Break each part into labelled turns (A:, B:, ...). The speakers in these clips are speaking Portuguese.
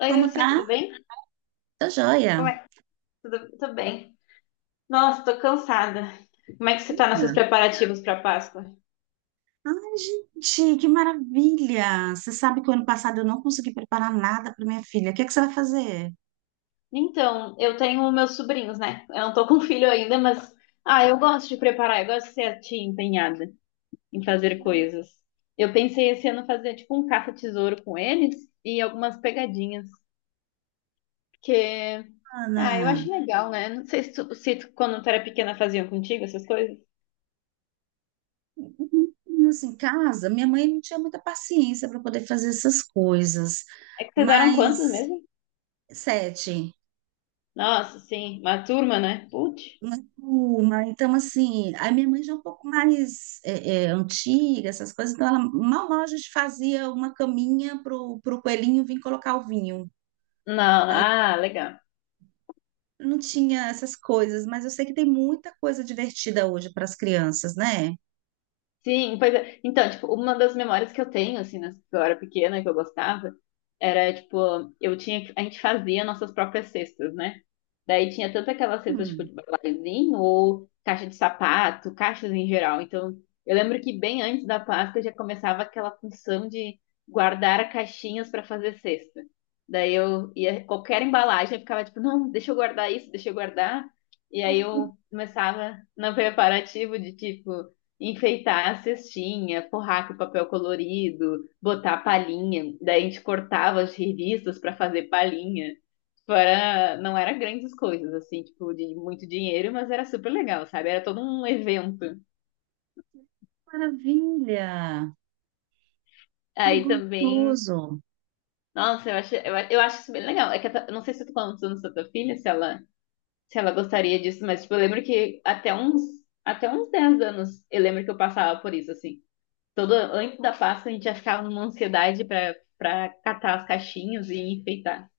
A: Oi,
B: Como tá?
A: Lucia, tudo bem?
B: Tá joia.
A: Como é? Tudo bem. Nossa, tô cansada. Como é que você tá
B: Ana.
A: nesses preparativos pra Páscoa?
B: Ai, gente, que maravilha! Você sabe que o ano passado eu não consegui preparar nada para minha filha. O que é que você vai fazer,
A: Então, eu tenho meus sobrinhos, né? Eu não tô com filho ainda, mas eu gosto de preparar, eu gosto de ser a tia empenhada em fazer coisas. Eu pensei esse ano fazer tipo um caça-tesouro com eles e algumas pegadinhas, porque eu
B: Ana?
A: acho legal, né? Não sei se tu, quando tu era pequena faziam contigo essas coisas.
B: Assim, em casa, minha mãe não tinha muita paciência para poder fazer essas coisas.
A: É que vocês eram quantos
B: Mas,
A: mesmo?
B: sete,
A: Nossa, sim, uma turma, né?
B: né?
A: Putz.
B: Uma turma, então assim, a minha mãe já é um pouco mais antiga, essas coisas, então ela mal mal a gente fazia uma caminha pro coelhinho vir colocar o vinho.
A: Não, ah, legal.
B: Não tinha essas coisas, mas eu sei que tem muita coisa divertida hoje para as crianças, né?
A: Sim, pois é. Então, tipo, uma das memórias que eu tenho, assim, que eu era pequena, que eu gostava, era, tipo, eu tinha, a gente fazia nossas próprias cestas, né? Daí tinha tanto aquelas cestas, tipo,
B: Hum.
A: de balazinho, ou caixa de sapato, caixas em geral. Então, eu lembro que bem antes da Páscoa já começava aquela função de guardar caixinhas para fazer cesta. Daí eu ia, qualquer embalagem, eu ficava, tipo, não, deixa eu guardar isso, deixa eu guardar. E aí
B: Que
A: eu começava no preparativo de, tipo, enfeitar a cestinha, forrar com papel colorido, botar palhinha. Daí a gente cortava as revistas para fazer palhinha. Tipo, era, não era grandes coisas, assim, tipo, de muito dinheiro, mas era super legal, sabe? Era todo um evento.
B: maravilha! Que
A: Aí também,
B: gostoso!
A: nossa, eu acho, eu acho isso bem legal. É que eu não sei se eu tô falando dos anos da tua filha, se ela, se ela gostaria disso, mas, tipo, eu lembro que até uns 10 anos, eu lembro que eu passava por isso, assim. Todo, antes da Páscoa a gente já ficava numa ansiedade pra catar as caixinhas e enfeitar.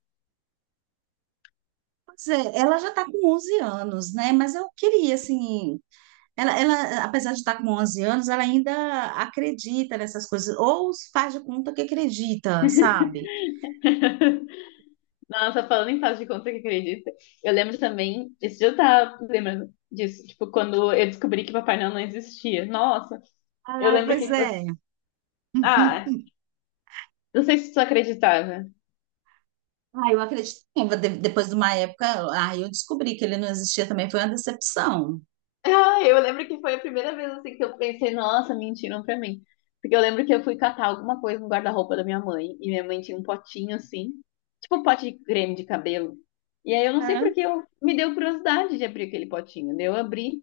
B: Pois é, ela já está com 11 anos, né? Mas eu queria, assim. Ela, apesar de estar com 11 anos, ela ainda acredita nessas coisas, ou faz de conta que acredita, sabe?
A: Nossa, falando em fase de conta que acredita, eu lembro também, esse dia eu tava lembrando disso, tipo, quando eu descobri que Papai Noel não existia. Nossa, eu
B: Ai,
A: lembro que,
B: pois
A: tipo, assim,
B: é.
A: ah, não sei se tu acreditava.
B: Ah, eu acredito. Depois de uma época, aí eu descobri que ele não existia também, foi uma decepção.
A: Ah, eu lembro que foi a primeira vez assim que eu pensei, nossa, mentiram pra mim. Porque eu lembro que eu fui catar alguma coisa no guarda-roupa da minha mãe, e minha mãe tinha um potinho assim, tipo um pote de creme de cabelo. E aí eu não sei porque eu me deu curiosidade de abrir aquele potinho. Daí eu abri,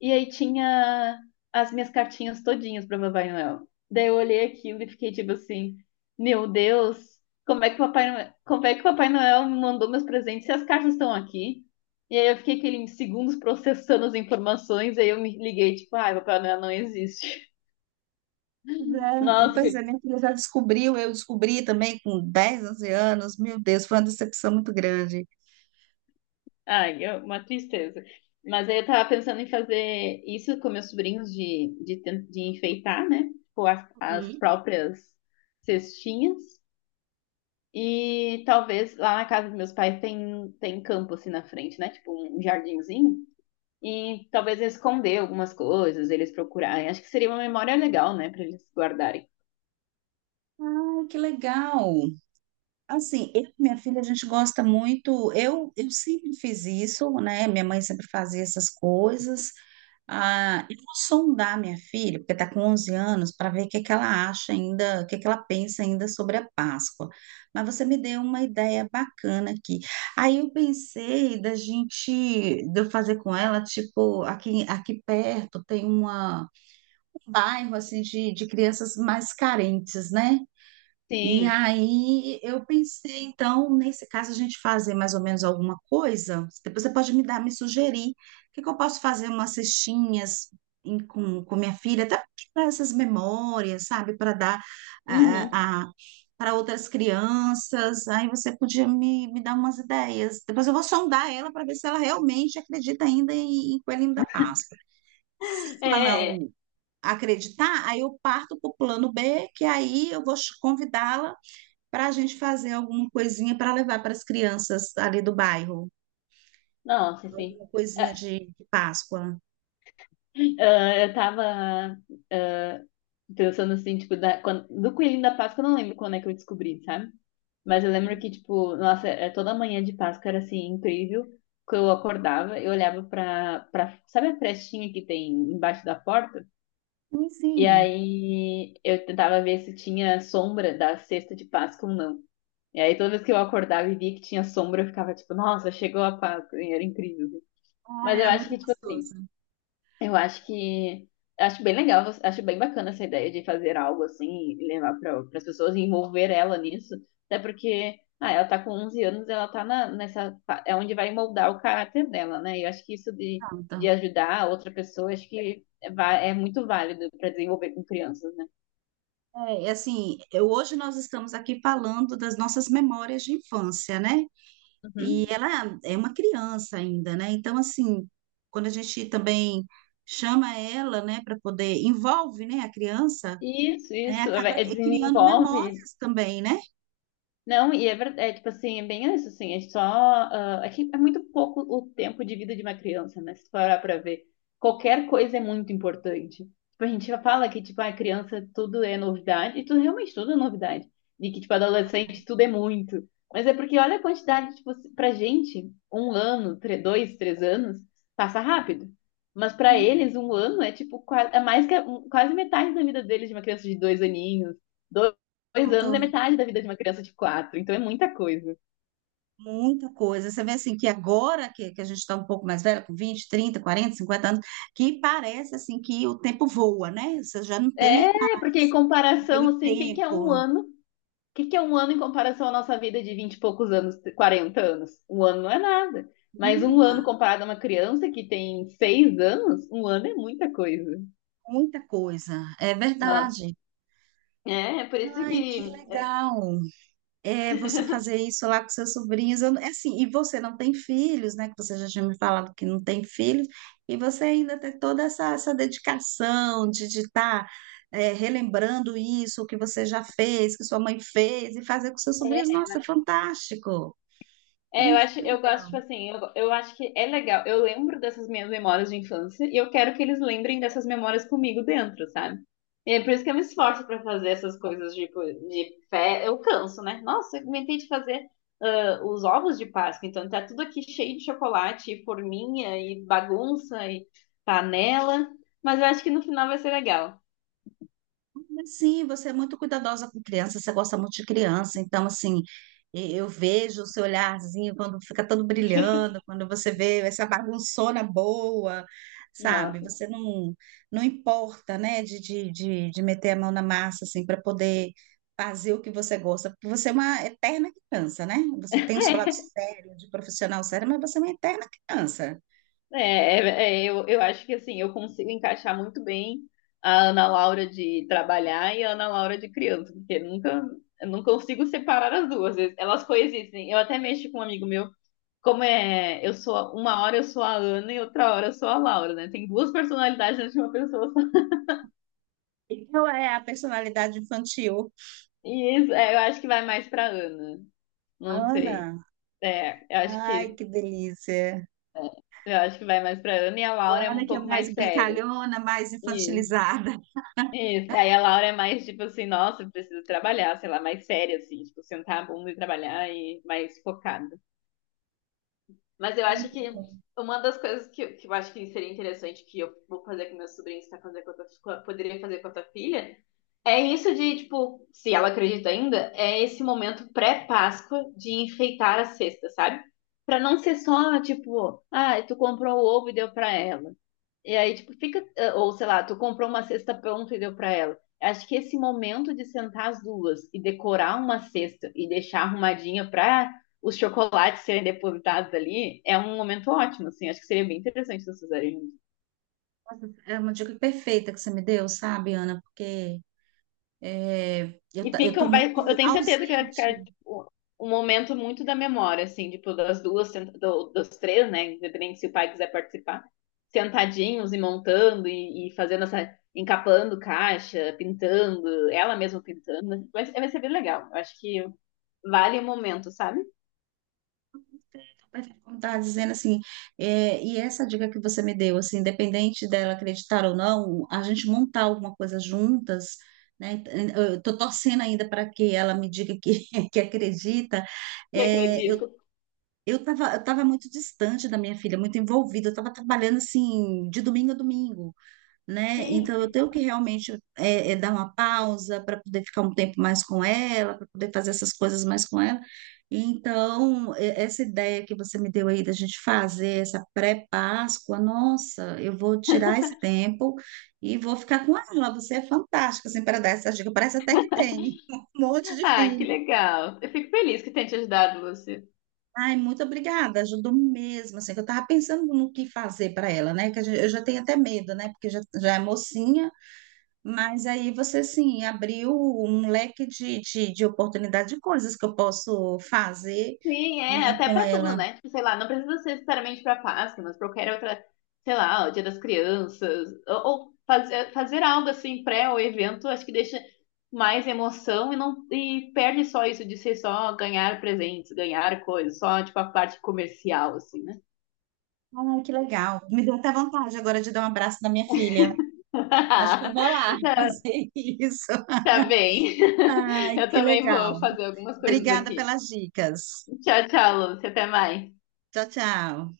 A: e aí tinha as minhas cartinhas todinhas pra Papai Noel. Daí eu olhei aquilo e fiquei tipo assim, meu Deus, como é que o Papai Noel me mandou meus presentes se as cartas estão aqui? E aí eu fiquei aquele segundos processando as informações, aí eu me liguei, tipo, ai, Papai Noel não existe.
B: Pois é, é,
A: Nossa,
B: pois é, minha filha já descobriu, eu descobri também com 10 11 anos. Meu Deus, foi uma decepção muito grande.
A: ai, é uma tristeza. Mas aí eu tava pensando em fazer isso com meus sobrinhos de enfeitar, né? Tipo, as próprias cestinhas. E talvez lá na casa dos meus pais tem campo assim na frente, né? Tipo um jardinzinho. E talvez esconder algumas coisas, eles procurarem. Acho que seria uma memória legal, né? Pra eles guardarem.
B: Ai, que legal! Assim, eu e minha filha, a gente gosta muito. Eu sempre fiz isso, né? Minha mãe sempre fazia essas coisas. Ah, eu vou sondar minha filha, porque está com 11 anos, para ver o que que ela acha ainda, o que que ela pensa ainda sobre a Páscoa. Mas você me deu uma ideia bacana aqui. Aí eu pensei da gente, de eu fazer com ela, tipo, aqui, aqui perto tem uma, um bairro, assim, de crianças mais carentes, né? E
A: Sim.
B: aí eu pensei, então, nesse caso, a gente fazer mais ou menos alguma coisa. Depois você pode me dar, me sugerir. O que que eu posso fazer? Umas cestinhas com minha filha, até para essas memórias, sabe? Para dar eh,
A: Uhum.
B: a, para outras crianças. Aí você podia me dar umas ideias. Depois eu vou sondar ela para ver se ela realmente acredita ainda em Coelhinho da Páscoa. Se
A: É,
B: ela
A: é. é.
B: não acreditar, aí eu parto para o plano B, que aí eu vou convidá-la para a gente fazer alguma coisinha para levar para as crianças ali do bairro,
A: Nossa, sim.
B: alguma coisinha
A: Ah,
B: de Páscoa.
A: eu tava ah, pensando assim, tipo, do Coelhinho da Páscoa, eu não lembro quando é que eu descobri, sabe? Mas eu lembro que, tipo, nossa, é, toda manhã de Páscoa era assim, incrível. Que eu acordava, eu olhava pra. Sabe a frestinha que tem embaixo da porta? E
B: Enfim,
A: aí eu tentava ver se tinha sombra da cesta de Páscoa ou não. E aí toda vez que eu acordava e via que tinha sombra, eu ficava tipo, nossa, chegou a Páscoa, e era incrível.
B: ah,
A: Mas eu
B: era
A: acho
B: muito
A: que, tipo assim.
B: gostoso.
A: Eu acho que acho bem legal, acho bem bacana essa ideia de fazer algo assim e levar para as pessoas e envolver ela nisso, até porque ela tá com 11 anos, ela tá na, é onde vai moldar o caráter dela, né? E eu acho que isso de
B: Pronto.
A: ajudar a outra pessoa, acho que é, é muito válido para desenvolver com crianças, né?
B: É, e assim, hoje nós estamos aqui falando das nossas memórias de infância, né? E
A: Uhum.
B: ela é uma criança ainda, né? Então, assim, quando a gente também chama ela, né, para poder, envolve, né, a criança,
A: Isso,
B: né,
A: isso,
B: acaba
A: é, é,
B: criando
A: desenvolve.
B: memórias também, né?
A: Não, e é verdade, é, tipo assim, é bem isso, assim, é só, ah, é que é muito pouco o tempo de vida de uma criança, né, se parar pra ver, qualquer coisa é muito importante, tipo, a gente já fala que, tipo, a criança tudo é novidade, e tudo, realmente tudo é novidade, e que, tipo, adolescente tudo é muito, mas é porque olha a quantidade, tipo, pra gente, um ano, dois, três anos, passa rápido, mas pra eles, um ano é, tipo, é mais que, quase metade da vida deles de uma criança de 2 aninhos, 2 anos é
B: Pronto.
A: metade da vida de uma criança de 4, então é muita coisa.
B: Muita coisa. Você vê assim que agora que a gente está um pouco mais velha, com 20 30 40 50 anos, que parece assim que o tempo voa, né? Você já não tem
A: É, porque em comparação,
B: aquele
A: assim, o que que é um
B: tempo.
A: ano? O que que é um ano em comparação à nossa vida de 20 e poucos anos, 40 anos? Um ano não é nada. Mas um
B: Muda
A: ano comparado a uma criança que tem 6 anos, um ano é muita coisa.
B: muita coisa. É
A: Ó,
B: verdade.
A: é, é por isso que
B: Ai, que legal. É você fazer isso lá com seus sobrinhos. Eu não- é assim, e você não tem filhos, né? Que você já tinha me falado que não tem filhos, e você ainda tem toda essa, dedicação de estar relembrando isso, o que você já fez, que sua mãe fez, e fazer com seus sobrinhos. Nossa, é fantástico!
A: é, eu
B: Ixi,
A: acho,
B: que
A: eu gosto,
B: legal.
A: tipo assim, eu acho que é legal. Eu lembro dessas minhas memórias de infância e eu quero que eles lembrem dessas memórias comigo dentro, sabe? E é por isso que eu me esforço pra fazer essas coisas, tipo, de fé. Eu canso, né? Nossa, eu inventei de fazer os ovos de Páscoa, então tá tudo aqui cheio de chocolate, e forminha, e bagunça, e panela. Mas eu acho que no final vai ser legal.
B: Sim, você é muito cuidadosa com criança, você gosta muito de criança, então assim, eu vejo o seu olharzinho quando fica todo brilhando, quando você vê essa bagunçona boa,
A: Não.
B: sabe? Você não importa, né, de meter a mão na massa assim para poder fazer o que você gosta, porque você é uma eterna criança, né? Você tem o seu lado sério, de profissional sério, mas você é uma eterna criança.
A: Eu acho que assim, eu consigo encaixar muito bem a Ana Laura de trabalhar e a Ana Laura de criança, porque nunca, eu não consigo separar as duas, elas coexistem. Eu até mexo com um amigo meu, como é, eu sou, uma hora eu sou a Ana e outra hora eu sou a Laura, né? Tem duas personalidades dentro de uma pessoa só.
B: E qual é a personalidade infantil?
A: E isso, é, eu acho que vai mais pra Ana, não
B: Ana,
A: sei. É,
B: ai, que delícia.
A: eu acho que vai mais pra Ana e a Laura
B: A
A: é
B: Ana,
A: um
B: que é
A: pouco
B: mais
A: mais séria.
B: brincalhona, mais infantilizada.
A: Isso. Aí a Laura é mais tipo assim, nossa, eu preciso trabalhar, sei lá, mais séria, assim, tipo, sentar a bunda e trabalhar e mais focada. Mas eu
B: Ai,
A: acho
B: que
A: que
B: bom.
A: uma das coisas que eu acho que seria interessante que eu vou fazer com meus sobrinhos, tá fazer com a tua, poderia fazer com a tua filha, é isso de, tipo, se ela acredita ainda, é esse momento pré-Páscoa de enfeitar a cesta, sabe? Pra não ser só, tipo, ah, tu comprou o ovo e deu pra ela. E aí, tipo, fica, eh, ou sei lá, tu comprou uma cesta pronta e deu pra ela. Acho que esse momento de sentar as duas e decorar uma cesta e deixar arrumadinha pra os chocolates serem depositados ali é um momento ótimo, assim. Acho que seria bem interessante vocês fizerem.
B: Nossa, é uma dica perfeita que você me deu, sabe, Ana? Porque é,
A: E
B: eu tô
A: ficam, vai,
B: muito
A: eu tenho certeza que vai ficar
B: ausente.
A: tipo, um momento muito da memória, assim, tipo, das duas, dos três, né? Independente se o pai quiser participar, sentadinhos e montando e fazendo essa, encapando caixa, pintando, ela mesma pintando. Vai, vai ser bem legal. Eu acho que vale o momento, sabe?
B: É, como estava dizendo, assim, e essa dica que você me deu, assim, independente dela acreditar ou não, a gente montar alguma coisa juntas, né? Eu tô torcendo ainda para que ela me diga que, que acredita.
A: E
B: É, eu
A: acredito.
B: Eu estava eu tava muito distante da minha filha, muito envolvida, eu estava trabalhando assim, de domingo a domingo, né? Então eu
A: Sim.
B: tenho que realmente dar uma pausa para poder ficar um tempo mais com ela, para poder fazer essas coisas mais com ela. Então, essa ideia que você me deu aí da gente fazer essa pré-Páscoa, nossa, eu vou tirar esse tempo e vou ficar com ela. Você é fantástica, assim, para dar essa dica. Parece até que tem um monte de
A: Ah, que
B: filho.
A: legal. Eu fico feliz que tenha te ajudado, Lúcia.
B: Ai, muito obrigada, ajudou mesmo, assim, que eu tava pensando no que fazer para ela, né, que eu já tenho até medo, né, porque já é mocinha, mas aí você, assim, abriu um leque de oportunidade de coisas que eu posso fazer,
A: Sim, é,
B: né,
A: até
B: com
A: pra tudo,
B: ela.
A: né? Tipo, sei lá, não precisa ser necessariamente pra Páscoa, mas pra qualquer outra, sei lá, o Dia das Crianças, ou, fazer algo assim pré ao evento, acho que deixa mais emoção e não e perde só isso de ser só ganhar presentes, ganhar coisas, só tipo a parte comercial assim, né?
B: Ai, que legal, me deu até vontade agora de dar um abraço na minha filha, acho que eu vou lá
A: Tá
B: fazer isso.
A: tá bem.
B: Ai,
A: Eu
B: que
A: também vou
B: legal,
A: fazer algumas coisas
B: obrigada
A: aqui.
B: pelas dicas,
A: Tchau, tchau, Lúcia, até mais.
B: tchau, tchau.